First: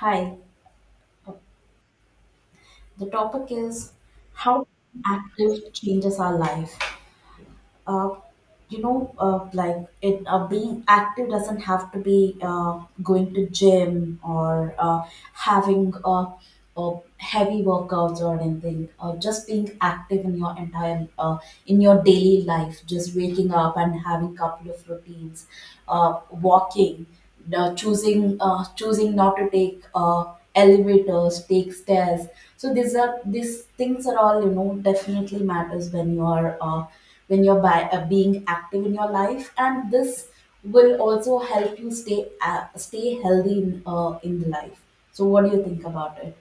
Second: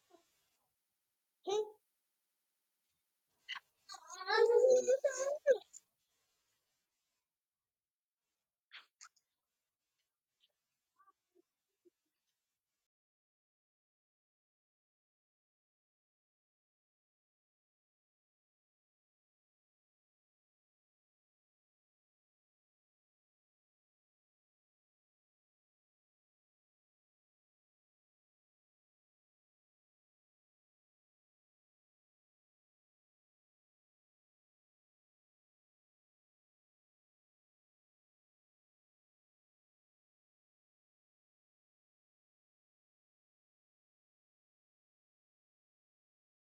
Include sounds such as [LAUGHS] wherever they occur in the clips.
Hi, the topic is how active changes our life. Uh, like it being active doesn't have to be going to gym or having uh, heavy workouts or anything. Just being active in your entire in your daily life, just waking up and having couple of routines, walking, choosing not to take elevators, take stairs. So these things are all, definitely matters when you are when you're being active in your life, and this will also help you stay healthy in the life. So what do you think about it?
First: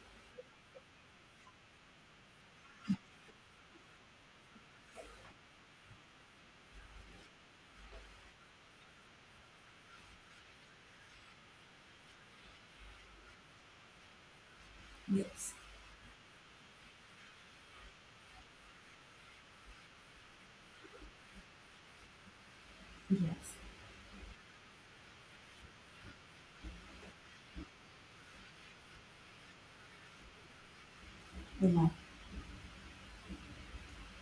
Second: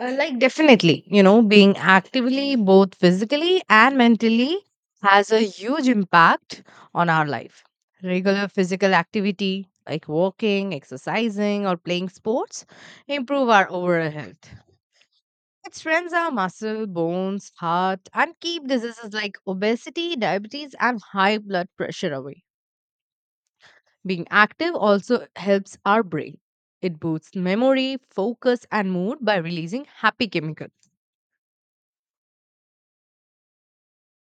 Like definitely, you know, being actively both physically and mentally has a huge impact on our life. Regular physical activity like walking, exercising, or playing sports improve our overall health. Yes. It strengthens our muscle, bones, heart, and keep diseases like obesity, diabetes, and high blood pressure away. Yes, Being active also helps our brain. It boosts memory, focus, and mood by releasing happy chemicals. you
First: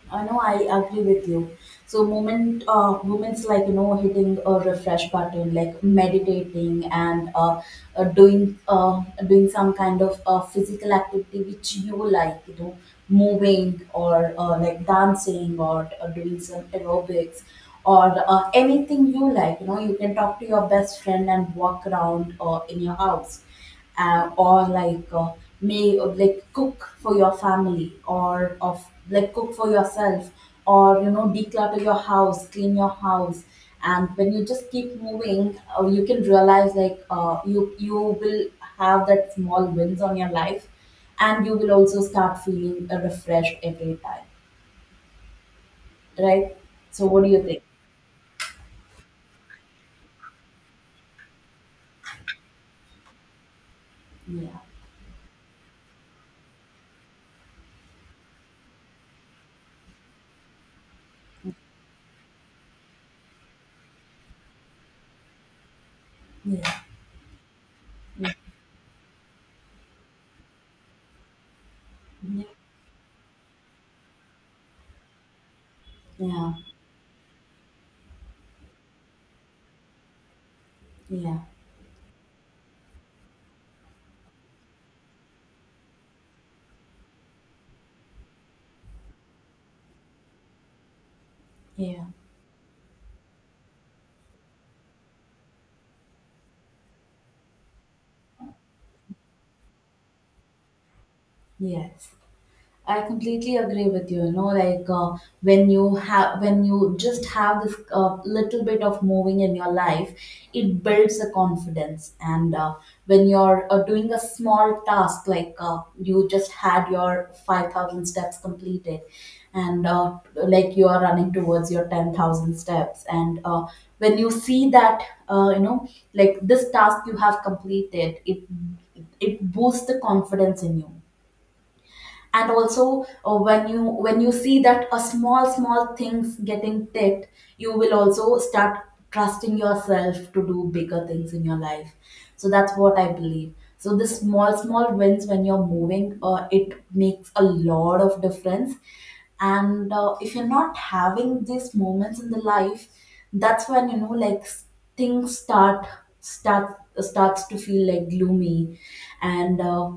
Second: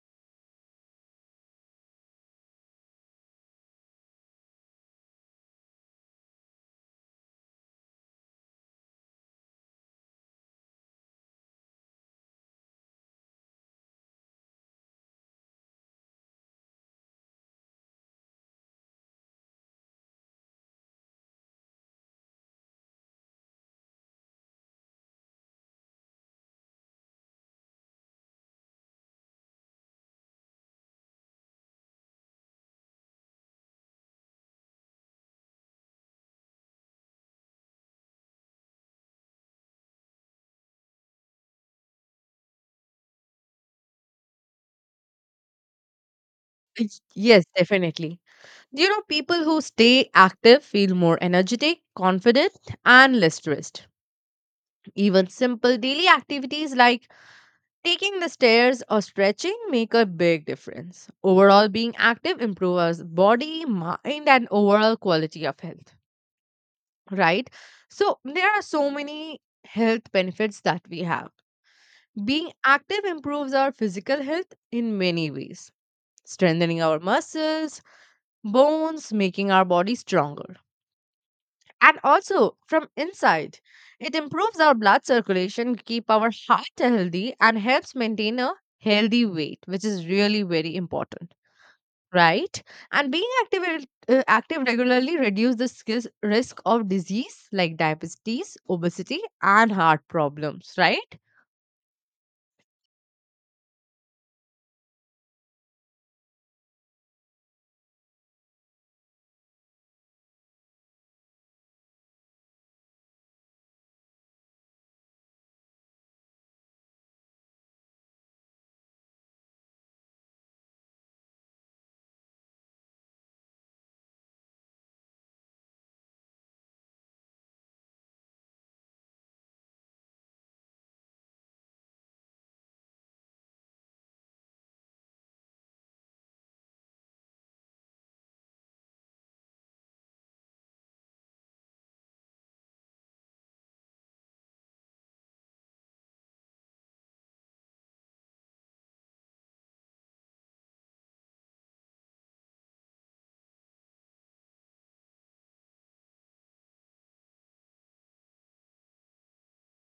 I know I agree with you. So moments like, hitting a refresh button, like meditating and uh, doing uh, doing some kind of physical activity which you like, moving, or like dancing, or doing some aerobics, or anything you like. You can talk to your best friend and walk around, in your house, or like, may or like cook for your family, or of like cook for yourself, or declutter your house, clean your house, and when you just keep moving, you can realize, like, you will have that small wins on your life, and you will also start feeling refreshed every time, right? So what do you Yes, think? definitely. Do You know, people who stay active feel more energetic, confident, and less stressed. Yeah, Even simple daily activities like taking the stairs or stretching make a big difference. Overall, being active improves body, mind, and overall quality of health, yeah, right? So, yeah, there are so many health benefits that we have. yeah, Being active improves our physical health in many ways, yeah, strengthening our muscles bones, making our body stronger. yeah. And also from inside, it improves our blood circulation, keep our heart healthy, and helps maintain a healthy weight, which is really very important, Yeah. right? And being active, active regularly reduce the risk of disease like diabetes, obesity, and heart problems, right? Yes, I completely agree with you. Like when you when you just have this little bit of moving in your life, it builds a confidence. And when you're doing a small task, like, you just had your 5,000 steps completed, and like you are running towards your 10,000 steps, and when you see that, uh, you know, like this task you have completed, it boosts the confidence in you, and also, when you see that a small small things getting ticked, you will also start trusting yourself to do bigger things in your life. So that's what I believe. So the small small wins, when you're moving, it makes a lot of difference. And if you're not having these moments in the life, that's when, you know, like, things starts to feel like gloomy. And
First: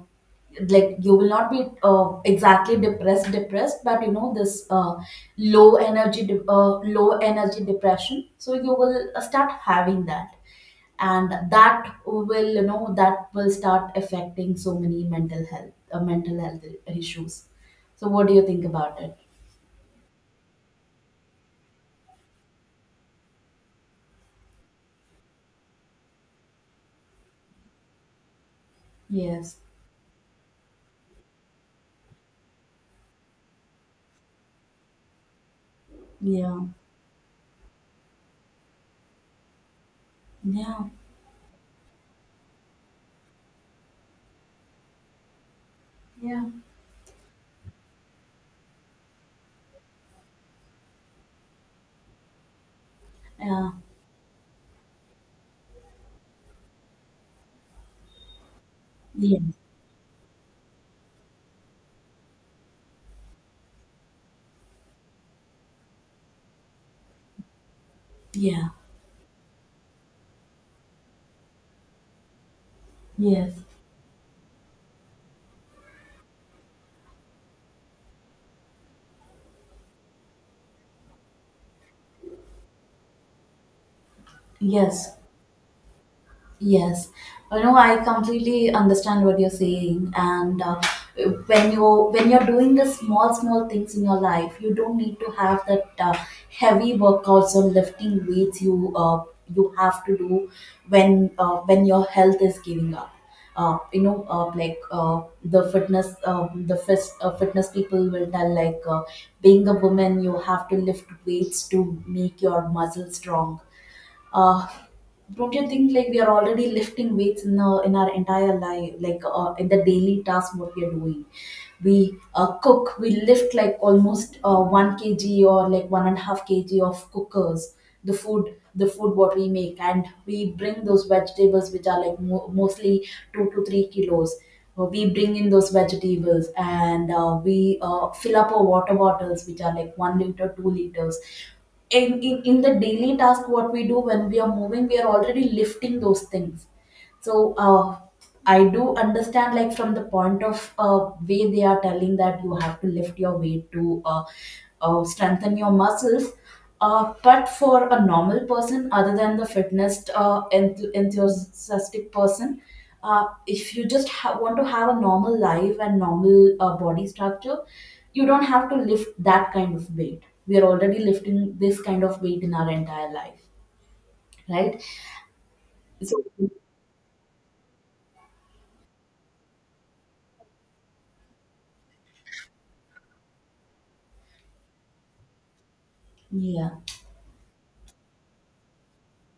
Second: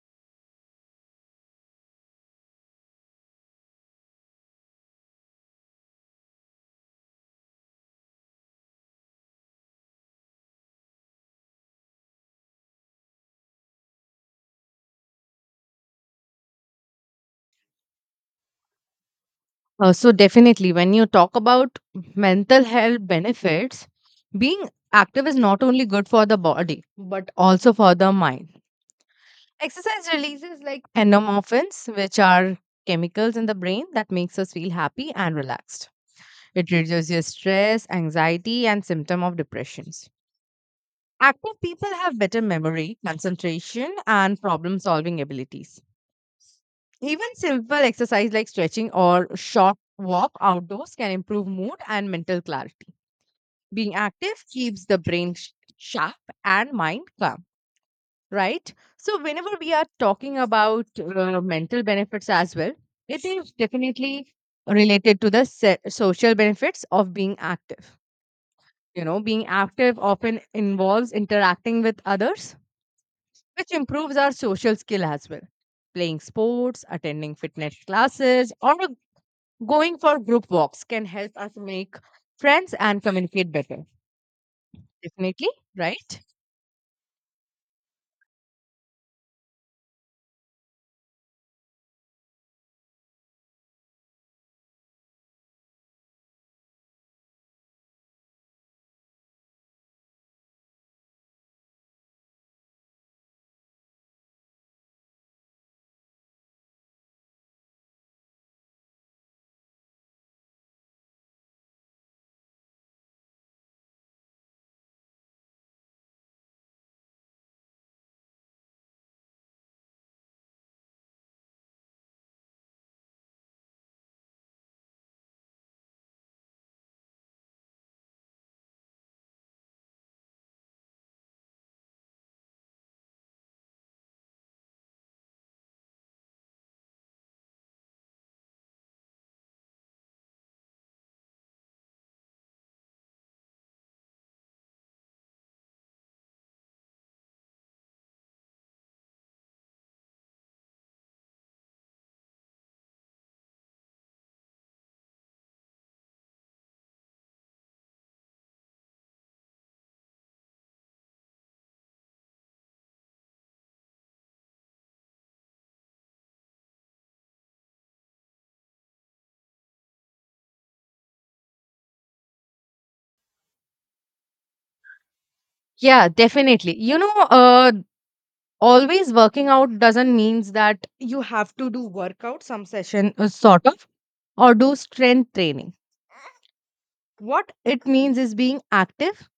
like, you will not be exactly depressed, but you know this, low energy depression, so you will start having that, and that will start affecting so many mental health issues. So what do you think about it? So definitely, when you talk about mental health benefits, being active is not only good for the body but also for the mind. Yes. Exercise releases like endorphins, which are chemicals in the brain that makes us feel happy and relaxed. Yeah, It reduces your stress, anxiety, and symptom of depressions. yeah, Active people have better memory, concentration, and problem solving abilities. yeah, Even simple exercise like stretching or short walk outdoors can improve mood and mental clarity. yeah, Being active keeps the brain sharp and mind calm, right? So, yeah, whenever we are talking about mental benefits as well, it is definitely related to the social benefits of being active. yeah. You know, being active often involves interacting with others, Yes. which improves our social skill as well. Playing sports, attending fitness classes, or going for group walks can help us make friends and communicate better. Yes. Definitely, right? Yes, you know I completely understand what you're saying, and, when you're doing the small small things in your life, you don't need to have that, heavy workouts or lifting weights. You have to do when your health is giving up. The fitness, fitness people will tell, like, being a woman, you have to lift weights to make your muscles strong. Uh, don't you think, like, we are already lifting weights in our entire life, like, in the daily task what we are doing? We cook, we lift like almost 1 kg, or like 1 and a half kg of cookers, the food the food what we make, and we bring those vegetables which are like mostly 2 to 3 kilos. We bring in those vegetables, and we fill up our water bottles, which are like 1 liter, 2 liters. In the daily task, what we do when we are moving, we are already lifting those things. So, I do understand, like, from the point of, way they are telling that you have to lift your weight to strengthen your muscles. But for a normal person, other than the fitness enthusiastic person, if you just want to have a normal life and normal body structure, you don't have to lift that kind of weight. We are already lifting this kind of weight in our entire life, right? Yeah, So, definitely. Always working out doesn't means that you have to do workout, some session, sort of, or do strength training. yeah, What it means is being active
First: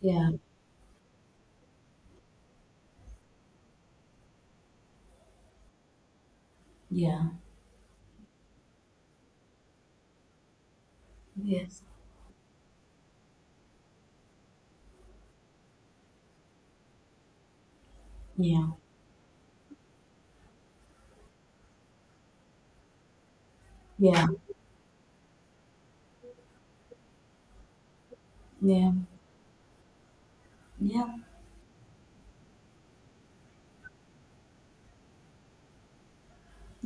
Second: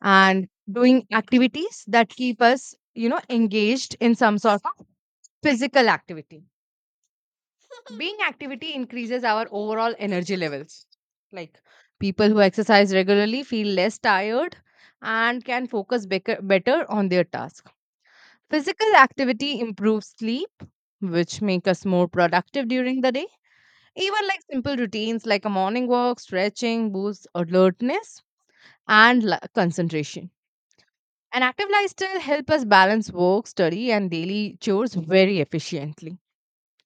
yeah, and doing activities that keep us you know engaged in some sort of physical activity. yeah. [LAUGHS] Being activity increases our overall energy levels, like Yes. people who exercise regularly feel less tired and can focus better on their task. Yeah. Physical activity improves sleep, which make us more productive during the day. Yeah. Even like simple routines like a morning walk stretching boosts alertness Yeah. and concentration. Yeah. An active lifestyle helps us balance work, study, and daily chores very efficiently.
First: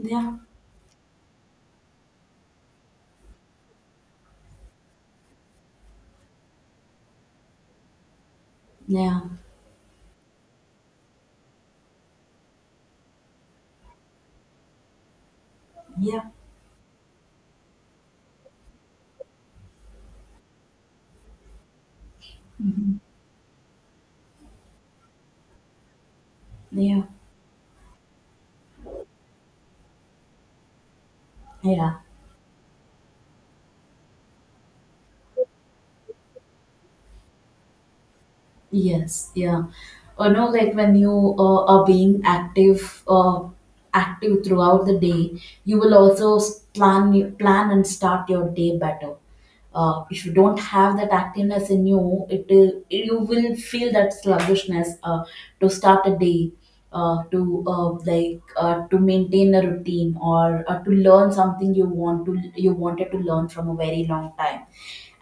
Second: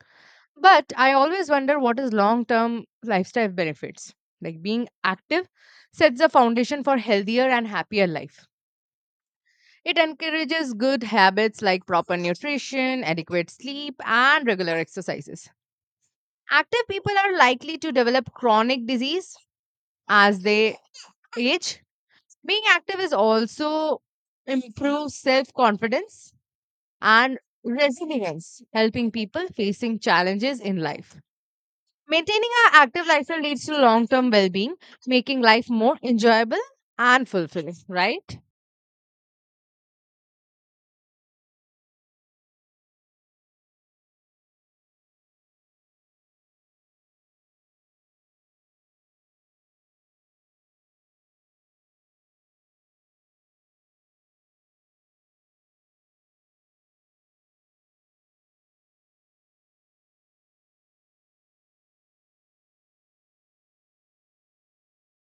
Yeah. But I always wonder what is long term lifestyle benefits. Like being active sets a foundation for healthier and happier life. Yeah. It encourages good habits like proper nutrition, adequate sleep, and regular exercises. Yeah. Active people are likely to develop chronic disease as they age. Being active is also improves self confidence Yeah. and resilience, helping people facing challenges in life. Yeah. Maintaining our active lifestyle leads to long term well being, making life more enjoyable and fulfilling, right? Yes. Yeah. You know, like, when you are being active, active throughout the day, you will also plan and start your day better. If you don't have that activeness in you, it you will feel that sluggishness, to start a day, to like, to maintain a routine, or to learn something you want to you wanted to learn from a very long time.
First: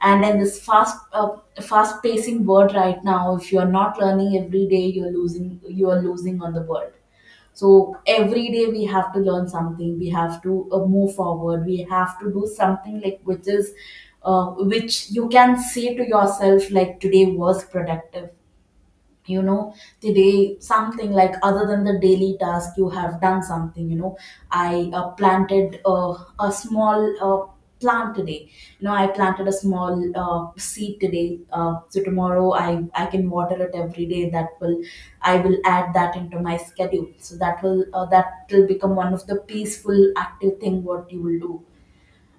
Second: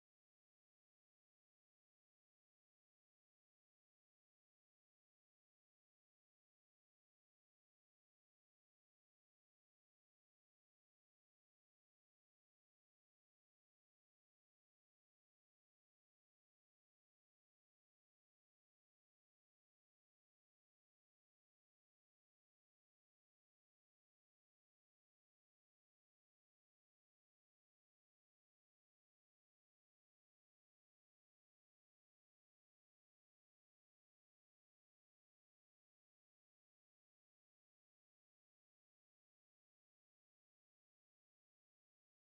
And in this fast pacing world right now, if you are not learning every day, you are losing on the world. So every day we have to learn something. We have to move forward. We have to do something, like, which you can say to yourself, like, today was productive, you know, the day, something, like, other than the daily task, you have done something, you know. I planted a small plant today. You know, I planted a small seed today, so tomorrow I can water it every day. That will I will add that into my schedule, so that will become one of the peaceful active thing what you will do.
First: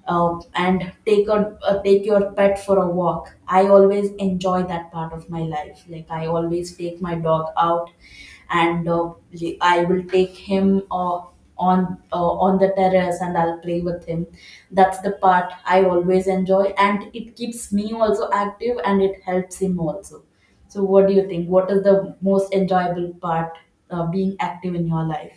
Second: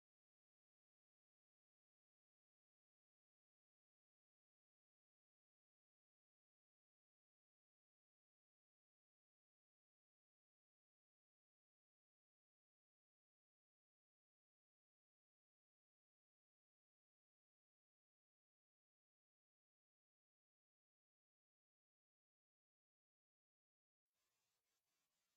And take your pet for a walk. I always enjoy that part of my life. Like, I always take my dog out, and I will take him on the terrace, and I'll play with him. That's the part I always enjoy, and it keeps me also active, and it helps him also. So, what do you think? What is the most enjoyable part, being active in your life?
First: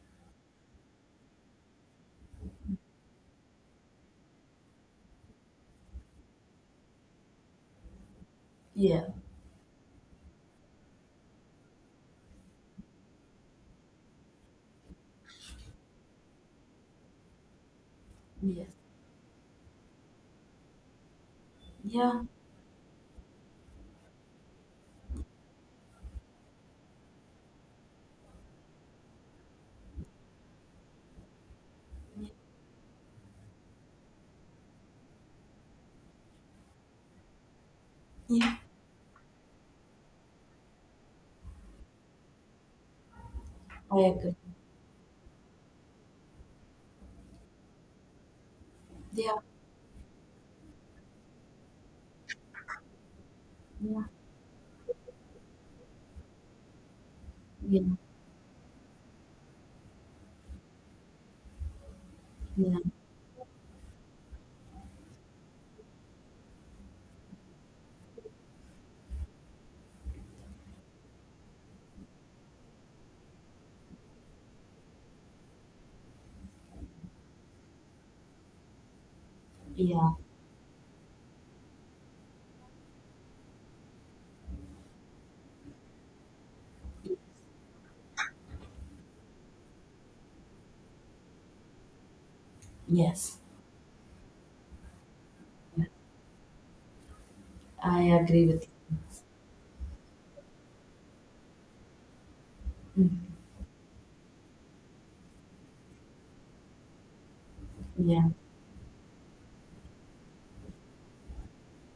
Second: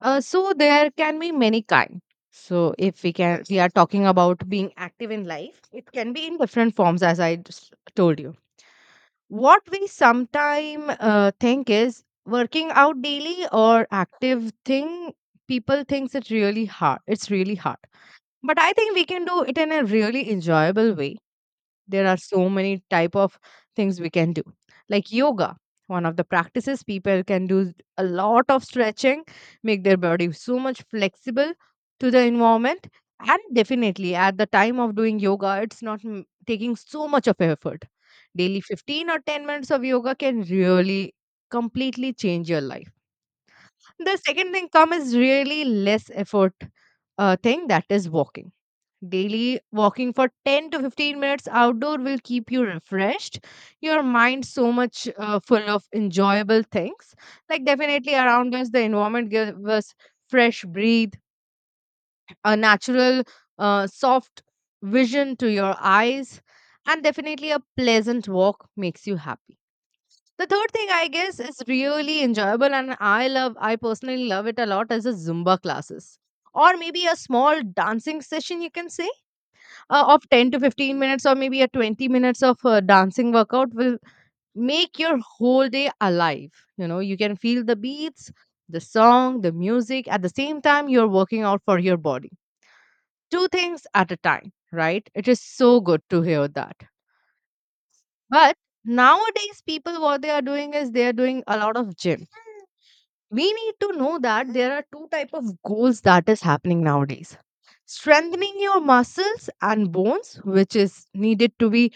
There can be many kinds. So, if we can, we are talking about being active in life, it can be in different forms, as I just told you. Yeah. What we sometimes think is working out daily or active thing, people thinks it's really hard. It's really hard. But Yes. I think we can do it in a really enjoyable way. There are Yeah. so many type of things we can do. Like yoga, one of the practices people can do a lot of stretching, make their body so much flexible to the environment. And definitely at the time of doing yoga, it's not taking so much of effort. Yeah. Daily 15 or 10 minutes of yoga can really completely change your life. I The agree. second thing come is really less effort thing, that is walking. Yeah. Daily walking for 10 to 15 minutes outdoor will keep you refreshed, Yeah. your mind so much full of enjoyable things. Like, Yeah, definitely around us, the environment gives us fresh breathe, a yeah, natural, soft vision to your eyes, and definitely a pleasant walk makes you happy. The third thing I guess is really enjoyable, and I love, I personally love it a lot, as the Zumba classes or maybe a small dancing session you can say, yeah, of 10 to 15 minutes or maybe a 20 minutes of dancing workout will make your whole day alive. You know, you can feel the beats, the song, the music, at the same time you're working out for your body. yes. Two things at a time, right? It is so good to hear that. I agree But with you. nowadays people what they are doing is they are doing a lot of gym. Mm. We need to know that there are two type of goals that is happening nowadays: Yeah, strengthening your muscles and bones, which is needed to be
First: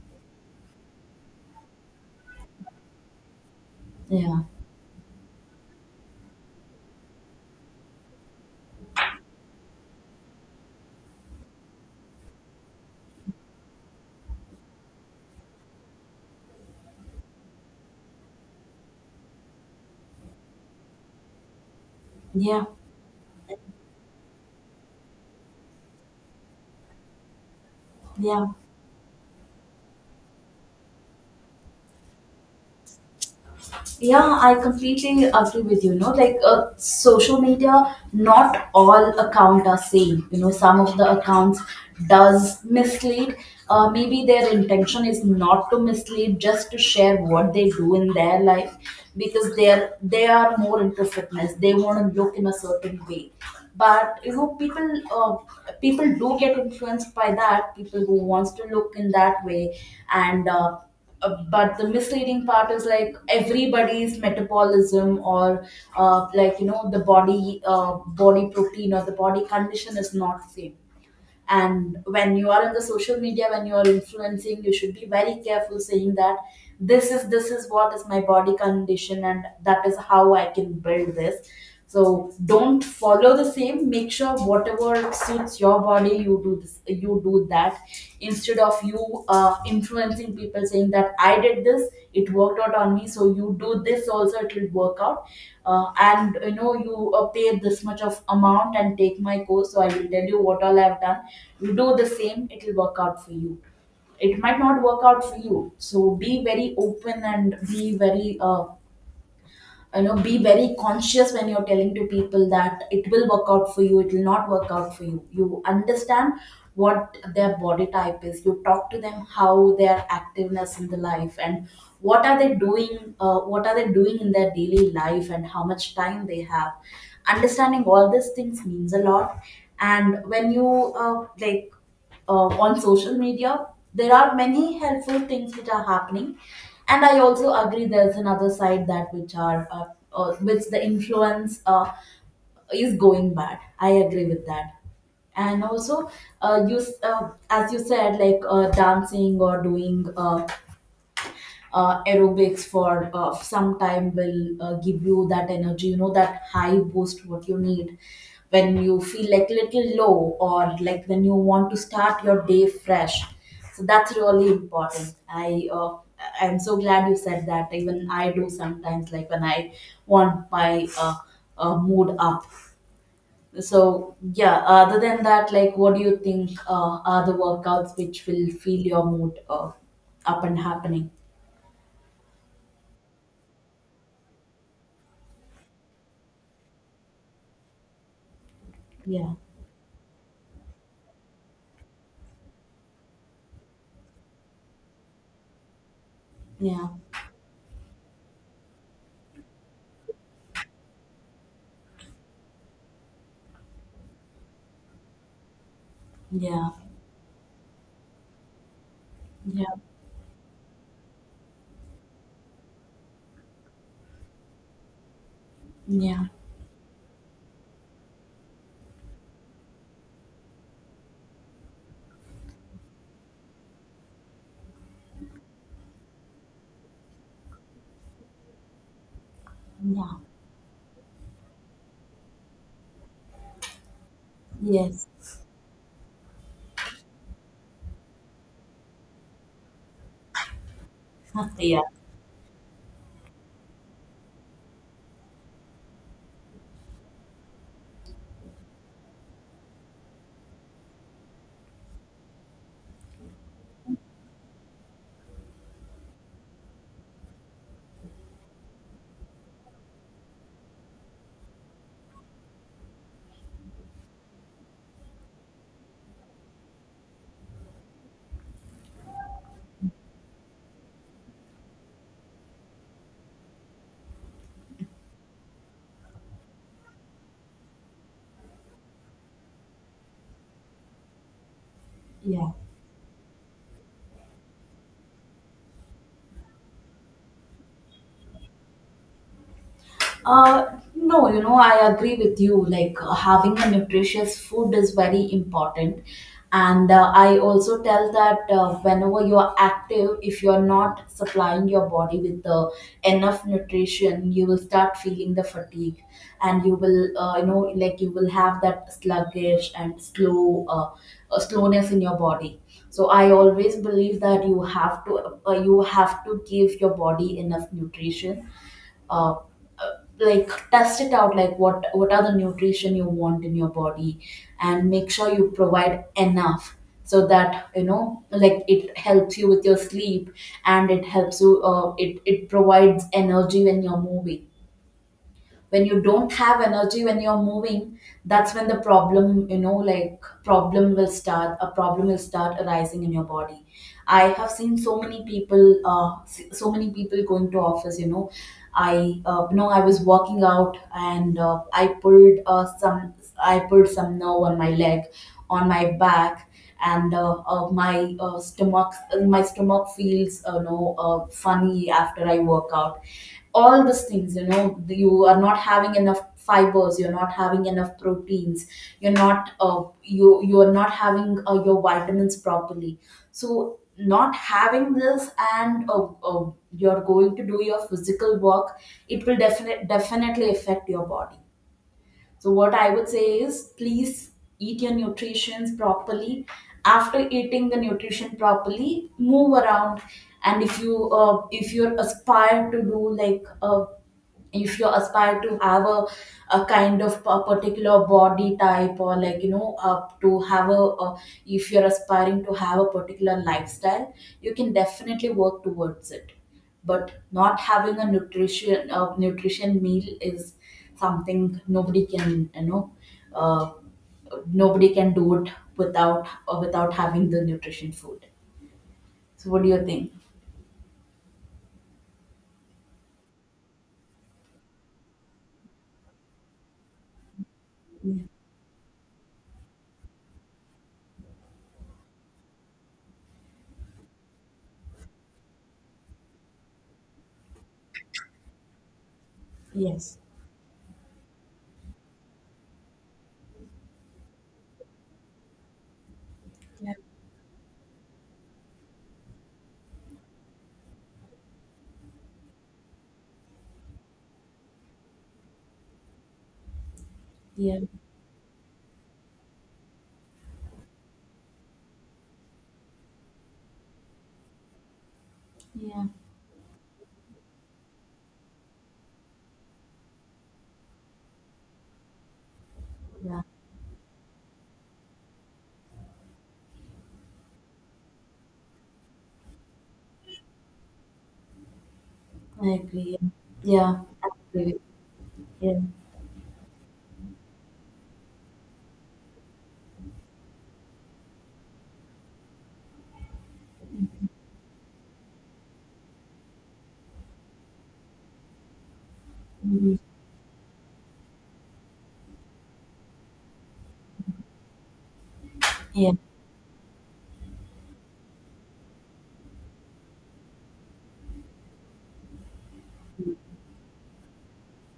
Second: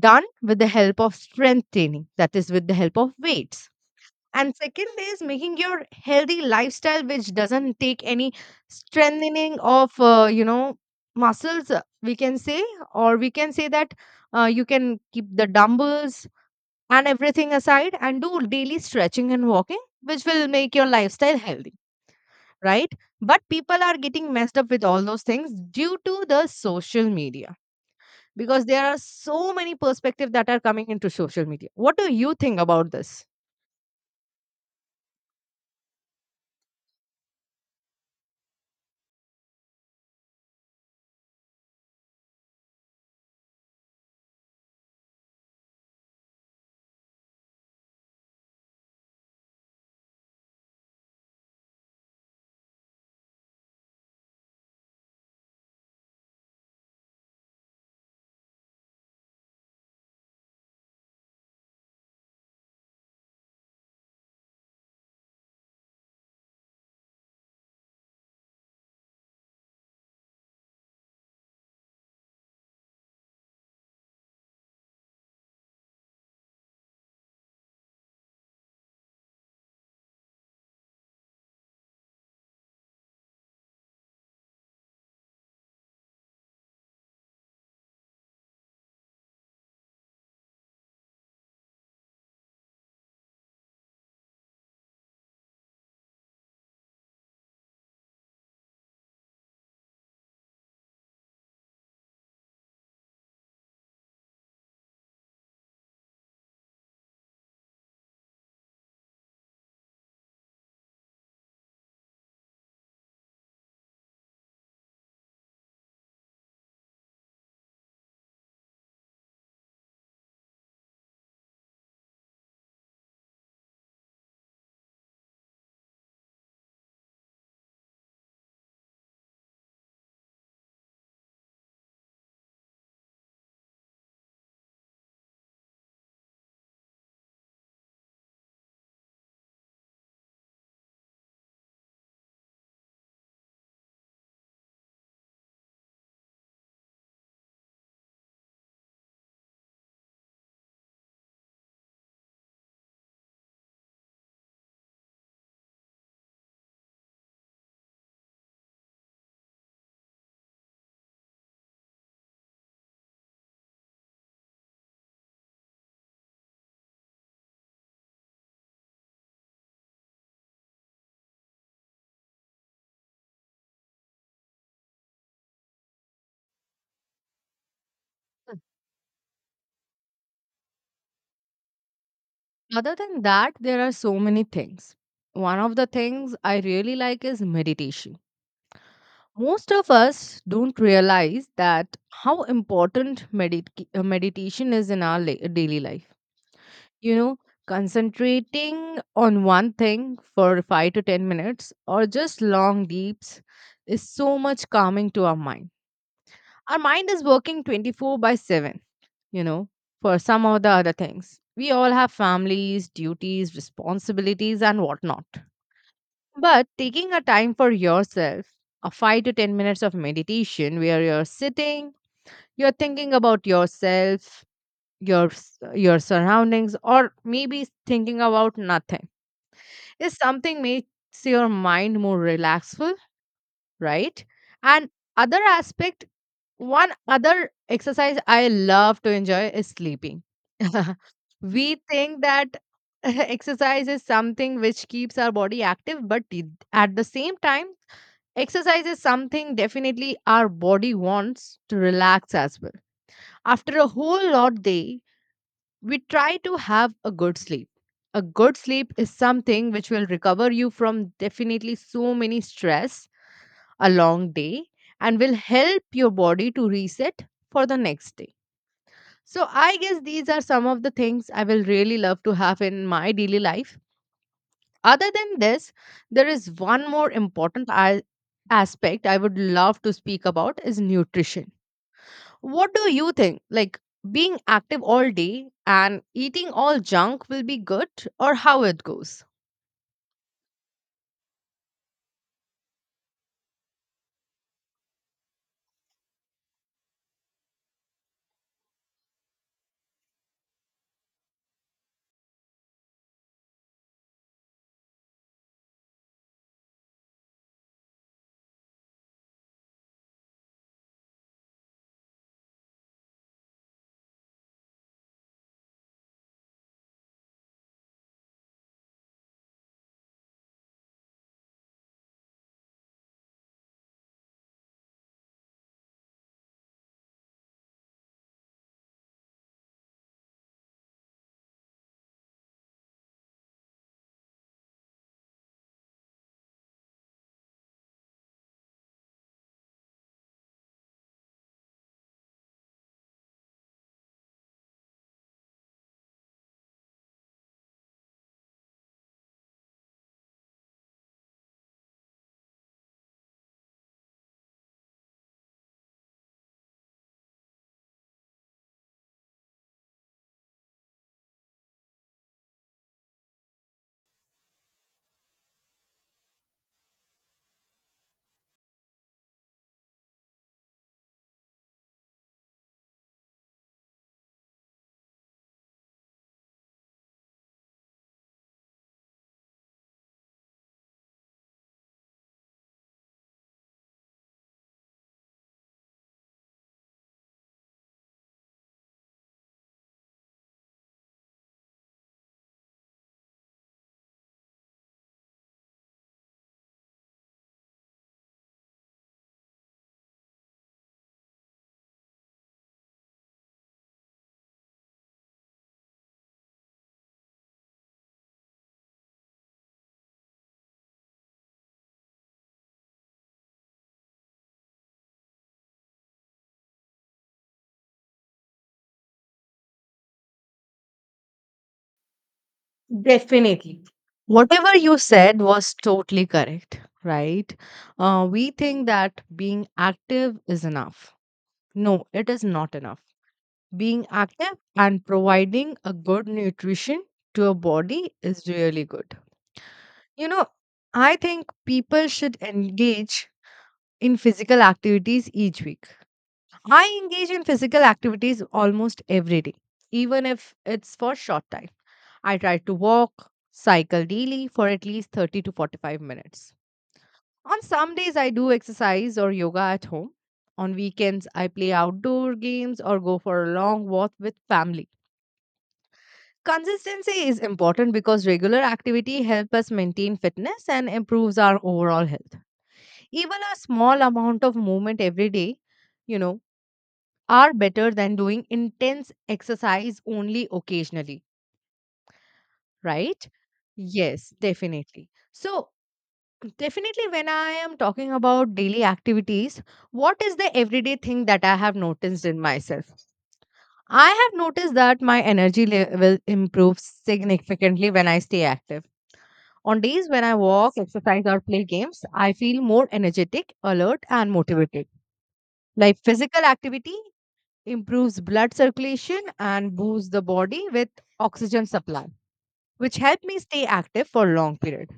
done with the help of strength training, that is, with the help of weights. yeah, And second is making your healthy lifestyle, which doesn't take any strengthening of, you know, muscles, we can say, or we can say that you can keep the dumbbells and everything aside and do daily stretching and walking, which will make your lifestyle healthy, yeah, right? But people are getting messed up with all those things due to the social media, yeah. because there are so many perspectives that are coming into social media. What do you think about this? Yeah, I completely agree with you. No, like, social media, not all account are same. You know, some of the accounts does mislead. Maybe their intention is not to mislead, just to share what they do in their life, because they are more into fitness. They want to look in a certain way. But you know, people, do get influenced by that. People who wants to look in that way, and but the misleading part is, like, everybody's metabolism, or like, you know, the body protein, or the body condition is not the same, and when you are in the social media, when you are influencing, you should be very careful saying that, this is what is my body condition, and that is how I can build this. So don't follow the same, make sure whatever suits your body, you do this, you do that, instead of you, influencing people saying that, I did this, it worked out on me, so you do this also, it will work out. And you know, you pay this much of amount and take my course, so I will tell you what all I've done. You do the same, it will work out for you. It might not work out for you, so be very open and be very conscious when you're telling to people that it will work out for you, it will not work out for you, you understand what their body type is, you talk to them how their activeness in the life, and what are they doing in their daily life, and how much time they have. Understanding all these things means a lot. And when you, like, on social media, there are many helpful things which are happening, and I also agree there's another side that, which the influence is going bad. I agree with that. And also, as you said, like dancing or doing aerobics for some time will give you that energy, you know, that high boost what you need when you feel like little low, or like when you want to start your day fresh. So that's really important. I'm so glad you said that. Even I do sometimes, like when I want my mood up. So yeah, other than that, like what do you think are the workouts which will Mm. feel your mood up and happening? Other than that, there are so many things. One of the things I really like is meditation. Yeah, Most of us don't realize that how important meditation is in our daily life. yeah, You know, concentrating on one thing for 5 to 10 minutes or just long deeps is so much calming to our mind. yeah, Our mind is working 24 by 7, you know, yeah, for some of the other things. We all have families, duties, responsibilities, and whatnot. yeah, But taking a time for yourself, a 5 to 10 minutes of meditation where you're sitting, you're thinking about yourself, your s- your surroundings, or maybe thinking about nothing, yeah. is something makes your mind more relaxful, right? And Yes. other aspect, one other exercise I love to enjoy is sleeping. [LAUGHS] [LAUGHS] We Yeah, think that [LAUGHS] exercise is something which keeps our body active, but at the same time, exercise is something definitely our body wants to relax as well. After a whole lot day, we try to have a good sleep. A good sleep is something which will recover you from definitely so many stress, a long day, and will help your body to reset for the next day. So, I guess these are some of the things I will really love to have in my daily life. Other than this, there is one more important aspect I would love to speak about is nutrition. yeah. What do you think? Like being active all day and eating all junk will be good, or how it goes? Uh, no, you know, I agree with you. Like having a nutritious food is very important. And I also tell that whenever you are active, if you're not supplying your body with enough nutrition, you will start feeling the fatigue. And you will, you know, like you will have that sluggish and slow slowness in your body. So I always believe that you have to give your body enough nutrition, uh, uh, like test it out, like what are the nutrition you want in your body, and make sure you provide enough, so that, you know, like it helps you with your sleep, and it helps you, it provides energy when you're moving. When you don't have energy when you're moving, that's when the problem, you know, like problem will start, a problem will start arising in your body. I have seen so many people, so many people going to office, you know. I, no, I was walking out, and I pulled some I pulled some nerve on my leg, on my back, and my stomach, my stomach feels no funny after I work out. All these things, you know, you are not having enough fibers, you're not having enough proteins, you're not, you are not having your vitamins properly. So not having this, and you're going to do your physical work, it will definitely affect your body. So what I would say is, please eat your nutritions properly. After eating the nutrition properly, move around. And if you, if you're aspired to do like a, if you aspire to have a kind of a particular body type, or like, you know, to have a, if you're aspiring to have a particular lifestyle, you can definitely work towards it. But not having a nutrition, a nutrition meal is something nobody can, you know, uh, nobody can do it without, or without having the nutrition food. So what do you think? Definitely. Whatever you said was totally correct, right? Yeah. We think that being active is enough. No, it is not enough. Being active and providing a good nutrition to a body is really good. Yes, You know, I think people should engage in physical activities each week. yeah, I engage in physical activities almost every day, even if it's for short time. I try to walk, cycle daily for at least 30 to 45 minutes. On some days, I do exercise or yoga at home. On weekends, I play outdoor games or go for a long walk with family. yeah, Consistency is important because regular activity helps us maintain fitness and improves our overall health. Even yeah, a small amount of movement every day, you know, are better than doing intense exercise only occasionally, I agree. right? Yeah, I Yes, agree. definitely. So, Yeah. definitely, when I am talking about daily activities, what is the everyday thing that I have noticed in myself? I have noticed that my energy level improves significantly when I stay active. On Mhm. days when I walk, exercise, or play games, I feel more energetic, alert, and motivated. Like Yeah, physical activity improves blood circulation and boosts the body with oxygen supply, which help me stay active for a long period.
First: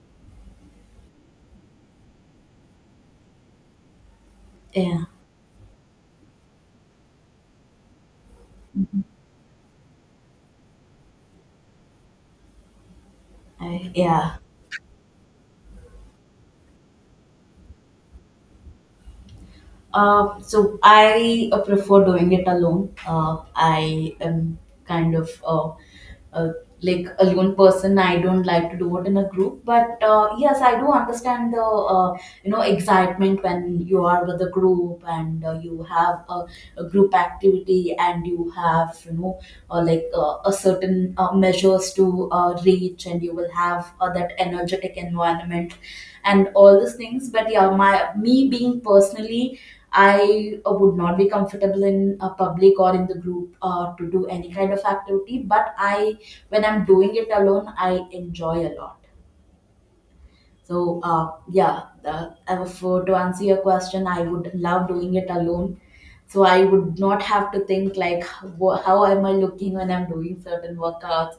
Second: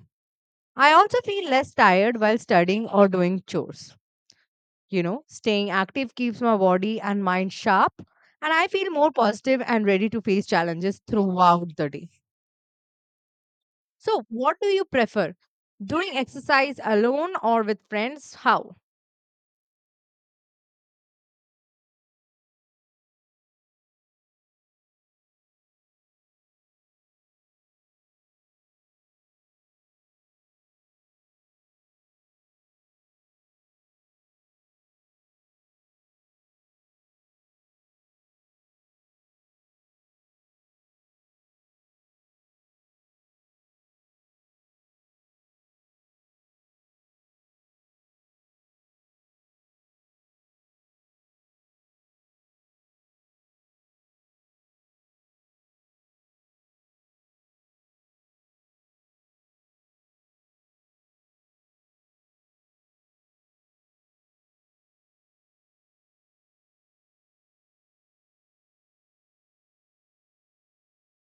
I also feel less tired while studying or doing chores. You yeah, know, staying active keeps my body and mind sharp, and I feel more positive and ready to face challenges throughout the day. I, So, yeah. what do you prefer? Doing exercise alone or with friends? How? So I prefer doing it alone. I am kind of uh, like a lone person. I don't like to do it in a group, but yes, I do understand the, you know, excitement when you are with a group, and you have a group activity, and you have, you know, like a certain measures to reach, and you will have that energetic environment and all these things. But yeah, my, me being personally, I, would not be comfortable in a public or in the group, to do any kind of activity. But I, when I'm doing it alone, I enjoy a lot. So for to answer your question, I would love doing it alone. So I would not have to think like, how am I looking when I'm doing certain workouts,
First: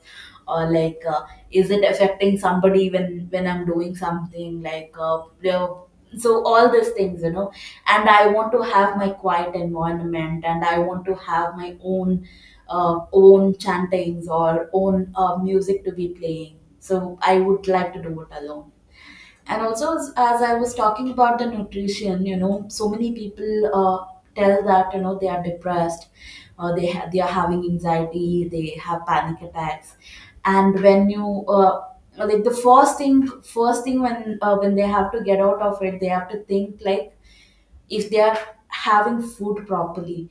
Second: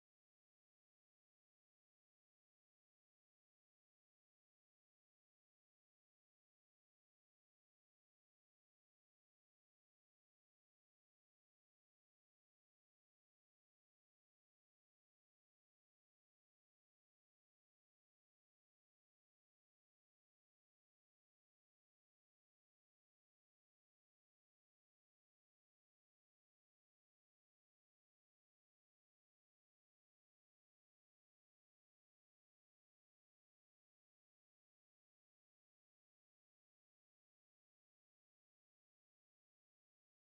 or like, is it affecting somebody when I'm doing something, like, you know. So all these things, you know. And I want to have my quiet environment, and I want to have my own, own chantings, or own music to be playing. So I would like to do it alone. And also, as I was talking about the nutrition, you know, so many people tell that, you know, they are depressed, they they are having anxiety, they have panic attacks. And when you, like, the first thing, first thing, when, when they have to get out of it, they have to think like, if they are having food properly.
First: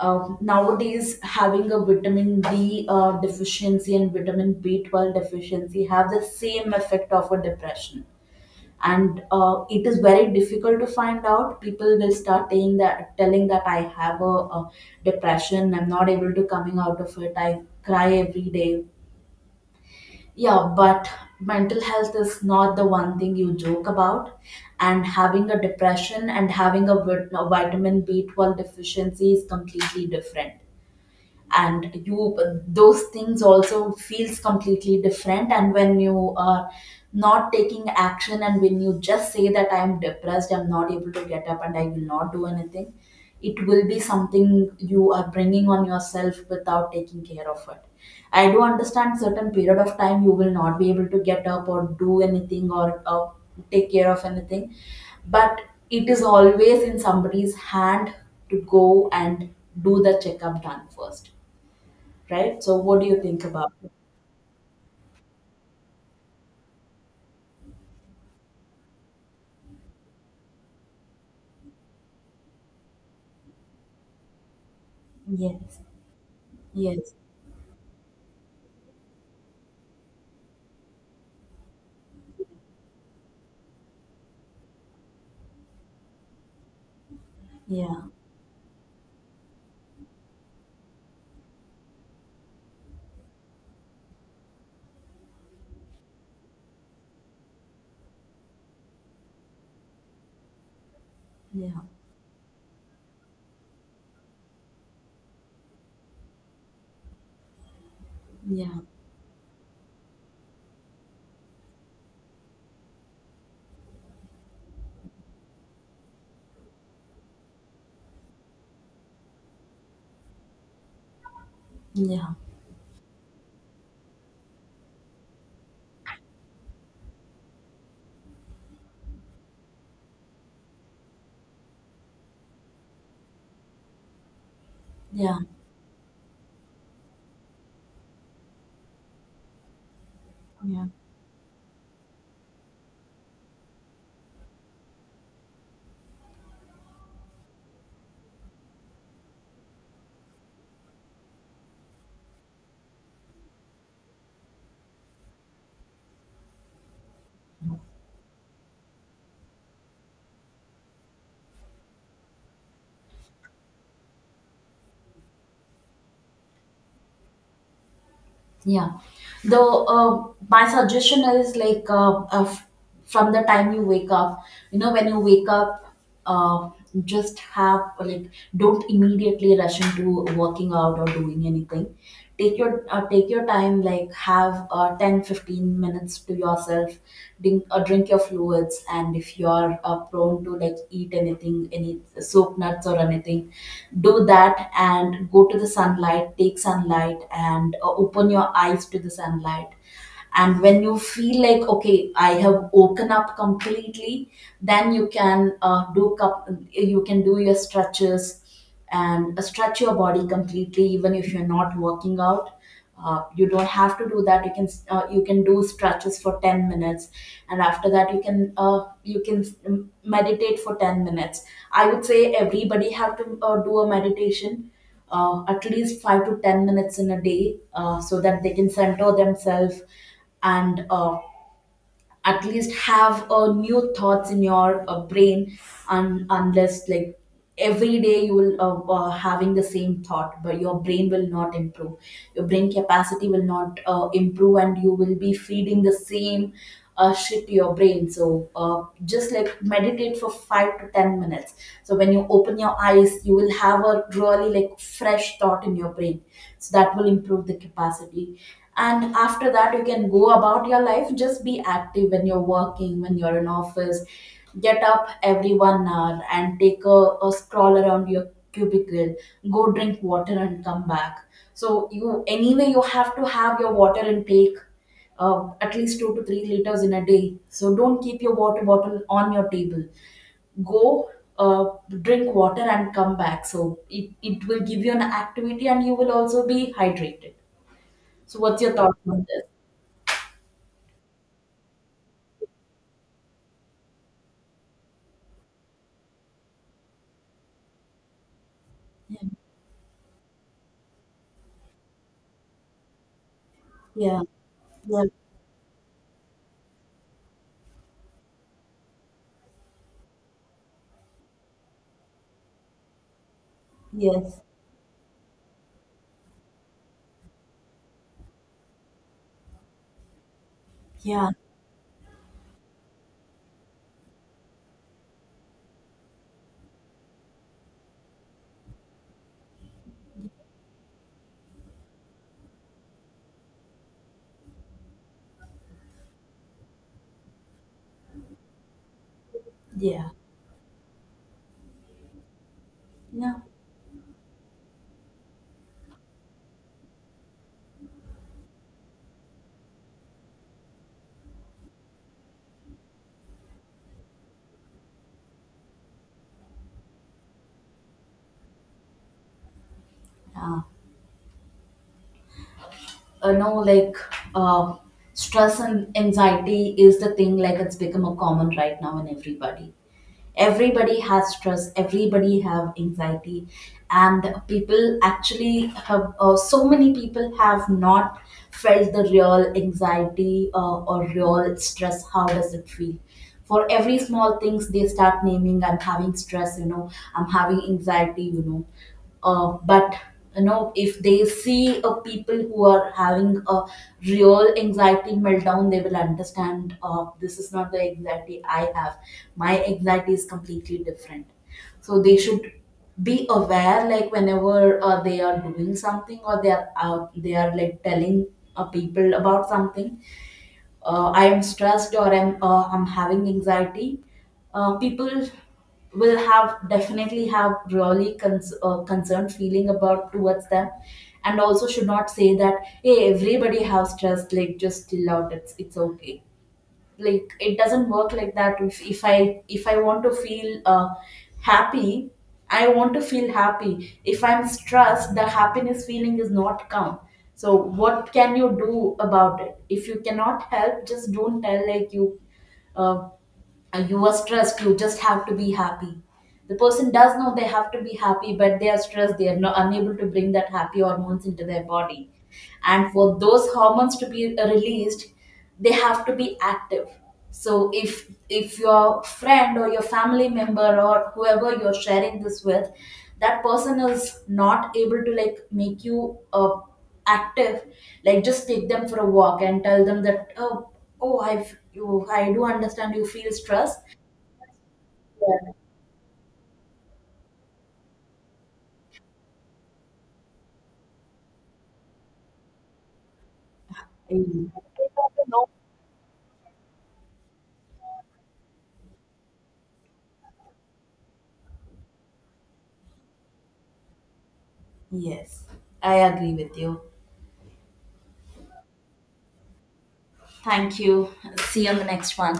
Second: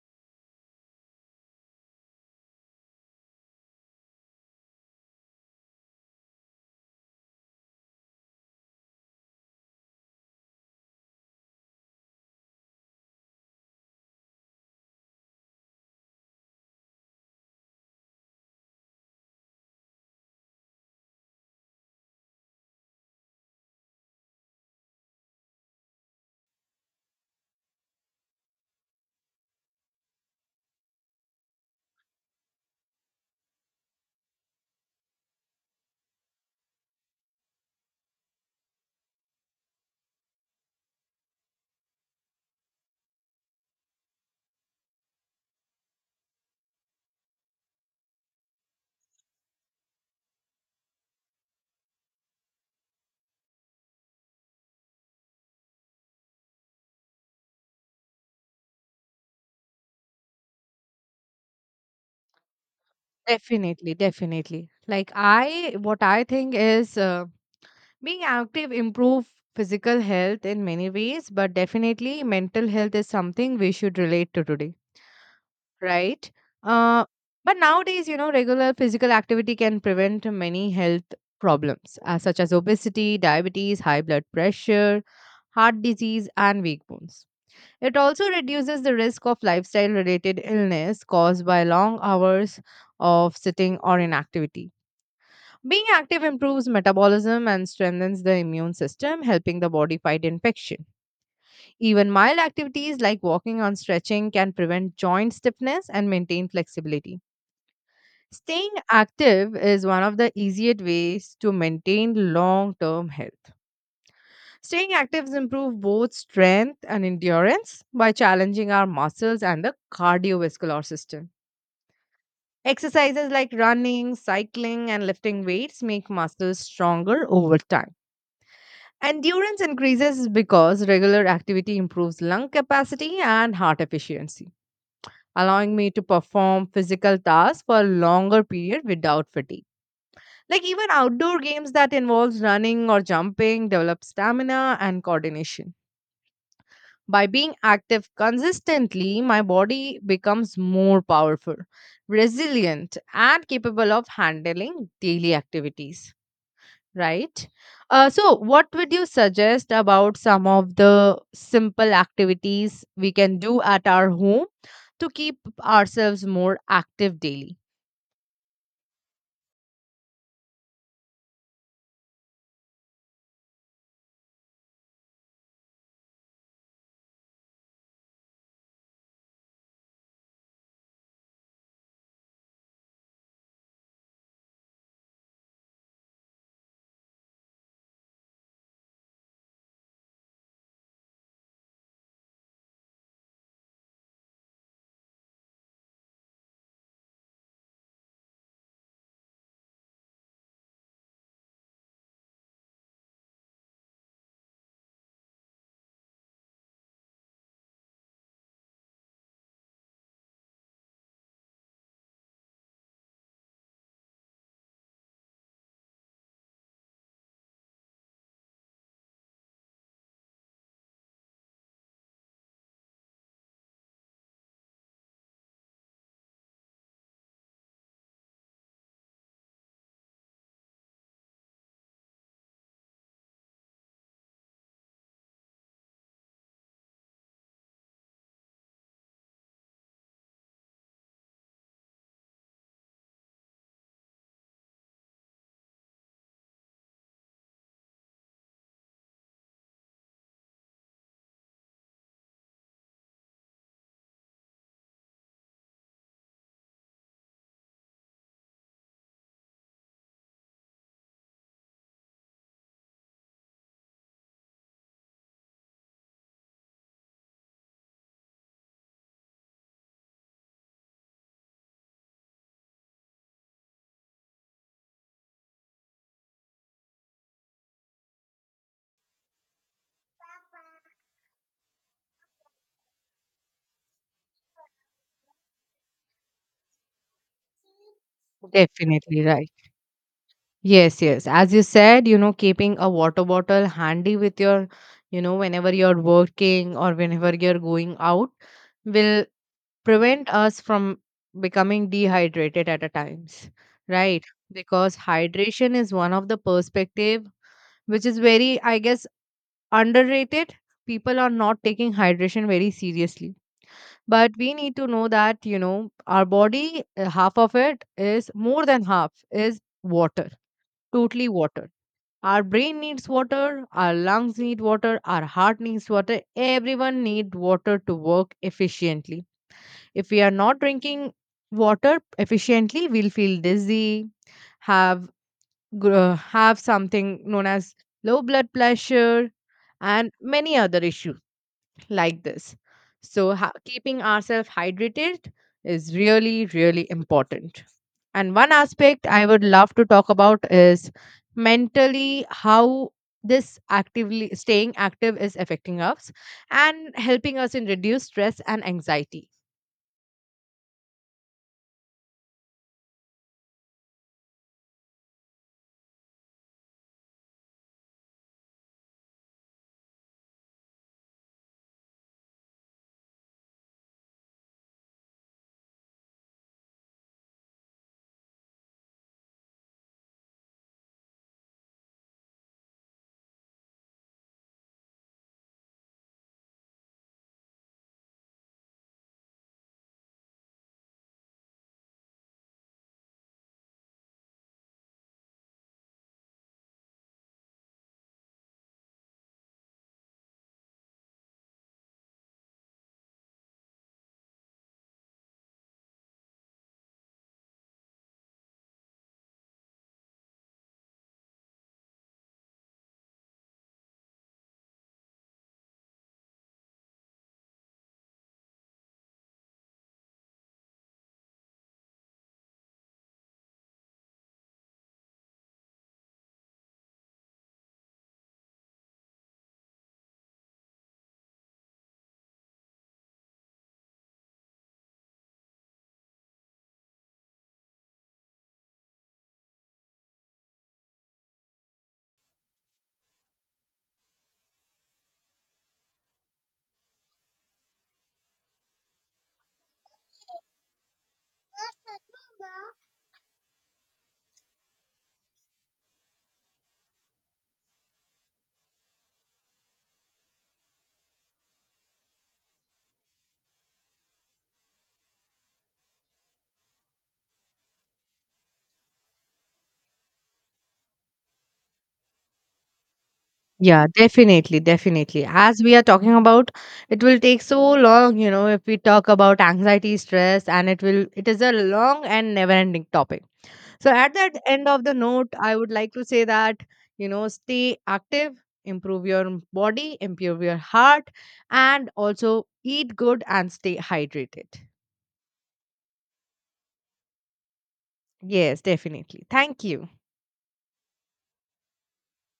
Nowadays, having a vitamin D deficiency and vitamin B12 deficiency have the same effect of a depression. And it is very difficult to find out. People will start saying that, telling that, I have a depression, I'm not able to coming out of it, I cry every day. Yeah, but mental health is not the one thing you joke about. And having a depression and having a a vitamin B12 deficiency is completely different. And you, those things also feels completely different. And when you are not taking action, and when you just say that I am depressed, I'm not able to get up, and I will not do anything, it will be something you are bringing on yourself without taking care of it. I do understand certain period of time you will not be able to get up or do anything, or take care of anything. But it is always in somebody's hand to go and do the checkup done first, right? So what do you think about it? Definitely, definitely. What I think is. Being active improve physical health in many ways, but definitely mental health is something we should relate to today, Yes, right? Uh, yes, but nowadays, you know, regular physical activity can prevent many health problems, such as obesity, diabetes, high blood pressure, heart disease, and weak bones. yeah, It also reduces the risk of lifestyle related illness caused by long hours of sitting or inactivity. Being active improves metabolism and strengthens the immune system, helping the body fight infection. yeah, Even mild activities like walking and stretching can prevent joint stiffness and maintain flexibility. Staying yeah, active is one of the easiest ways to maintain long term health. Staying active improves both strength and endurance by challenging our muscles and the cardiovascular system. yeah, Exercises like running, cycling, and lifting weights make muscles stronger over time. Endurance increases because regular activity improves lung capacity and heart efficiency, yeah, allowing me to perform physical tasks for a longer period without fatigue. Like yeah, even outdoor games that involves running or jumping develop stamina and coordination. By being active consistently, my body becomes more powerful, resilient, and capable of handling daily activities, right? What would you suggest about some of the simple activities we can do at our home to keep ourselves more active daily? yeah. Though my suggestion is like from the time you wake up, you know, when you wake up, uh, just have like, don't immediately rush into working out or doing anything. Take your, take your time, like have 10-15 minutes to yourself. Drink, drink your fluids, and if you're prone to like eat anything, any soup nuts or anything, do that. And go to the sunlight, take sunlight, and open your eyes to the sunlight. And when you feel like, okay, I have woken up completely, then you can, you can do your stretches and stretch your body completely. Even if you're not working out, you don't have to do that. You can, you can do stretches for 10 minutes. And after that, you can, you can meditate for 10 minutes. I would say everybody have to do a meditation at least 5 to 10 minutes in a day, so that they can center themselves. And at least have new thoughts in your brain. And unless like, every day you will having the same thought, but your brain will not improve, your brain capacity will not improve, and you will be feeding the same shit to your brain. So just like meditate for 5 to 10 minutes, so when you open your eyes you will have a really like fresh thought in your brain. So that will improve the capacity. And after that, you can go about your life. Just be active when you're working, when you're in office. Get up every 1 hour and take a stroll around your cubicle. Go drink water and come back. So you, anyway you have to have your water intake, at least 2 to 3 liters in a day. So don't keep your water bottle on your table. Go, uh, drink water and come back. So it will give you an activity, and you will also be hydrated. So what's your thought Definitely on this? right. Yes, yes. As you said, you know, keeping a water bottle handy with your, you know, whenever you're working or whenever you're going out Yeah. will prevent us from becoming dehydrated at a times, right? Because Yeah. hydration is one of the perspective which is very, I guess, underrated. People are not taking hydration very seriously. But Yes. we need to know that, you know, our body, half of it is more than half is water, totally Yeah. water. Our brain needs water, our lungs need water, our heart needs water. Everyone need water to work efficiently. If we are not drinking water efficiently, we'll feel dizzy, have have something known as low blood pressure Yeah. and many other issues like this. So, No. Keeping ourselves hydrated is really, really important. And one aspect I would love to talk about is mentally how this actively staying active is affecting us and helping us in reduce stress and anxiety. Uh, no, like um, stress and anxiety is the thing, like it's become a common right now in everybody. Everybody has stress, everybody have anxiety. And people actually have, so many people have not felt the real anxiety or real stress, how does it feel. For every small things they start naming, I'm having stress, you know, I'm having anxiety, you know. But, you know, if they see a people who are having a real anxiety meltdown, they will understand, this is not the anxiety I have, my anxiety is completely different. So they should be aware, like whenever they are doing something, or they are out, they are like telling people about something, I am stressed, or I'm, I'm having anxiety. People will have definitely have really concerned feeling about towards them. And also should not say that, hey, everybody has stress, like just chill out, it's okay. Like it doesn't work like that. If I want to feel happy, I want to feel happy. If I'm stressed, the happiness feeling is not come. So what can you do about it? If you cannot help, just don't tell like, you, uh, and you are stressed, you just have to be happy. The person does know they have to be happy, but they are stressed, they are not unable to bring that happy hormones into their body. And for those hormones to be released, they have to be active. So if your friend, or your family member, or whoever you're sharing this with, that person is not able to like make you active, like just take them for a walk, and tell them that, oh, oh, I do understand you feel stressed. Yeah, definitely, definitely. Yeah. As we are talking about, it will take so long, you know, if we talk about anxiety, stress, and it will, it is a long and never ending topic. So, at that Mm. end of the note, I would like to say that, you know, stay active, improve your body, improve your heart, and also eat good and stay hydrated. Yes, I agree with you. Yes, definitely. Thank you. Thank you. See you on the next one.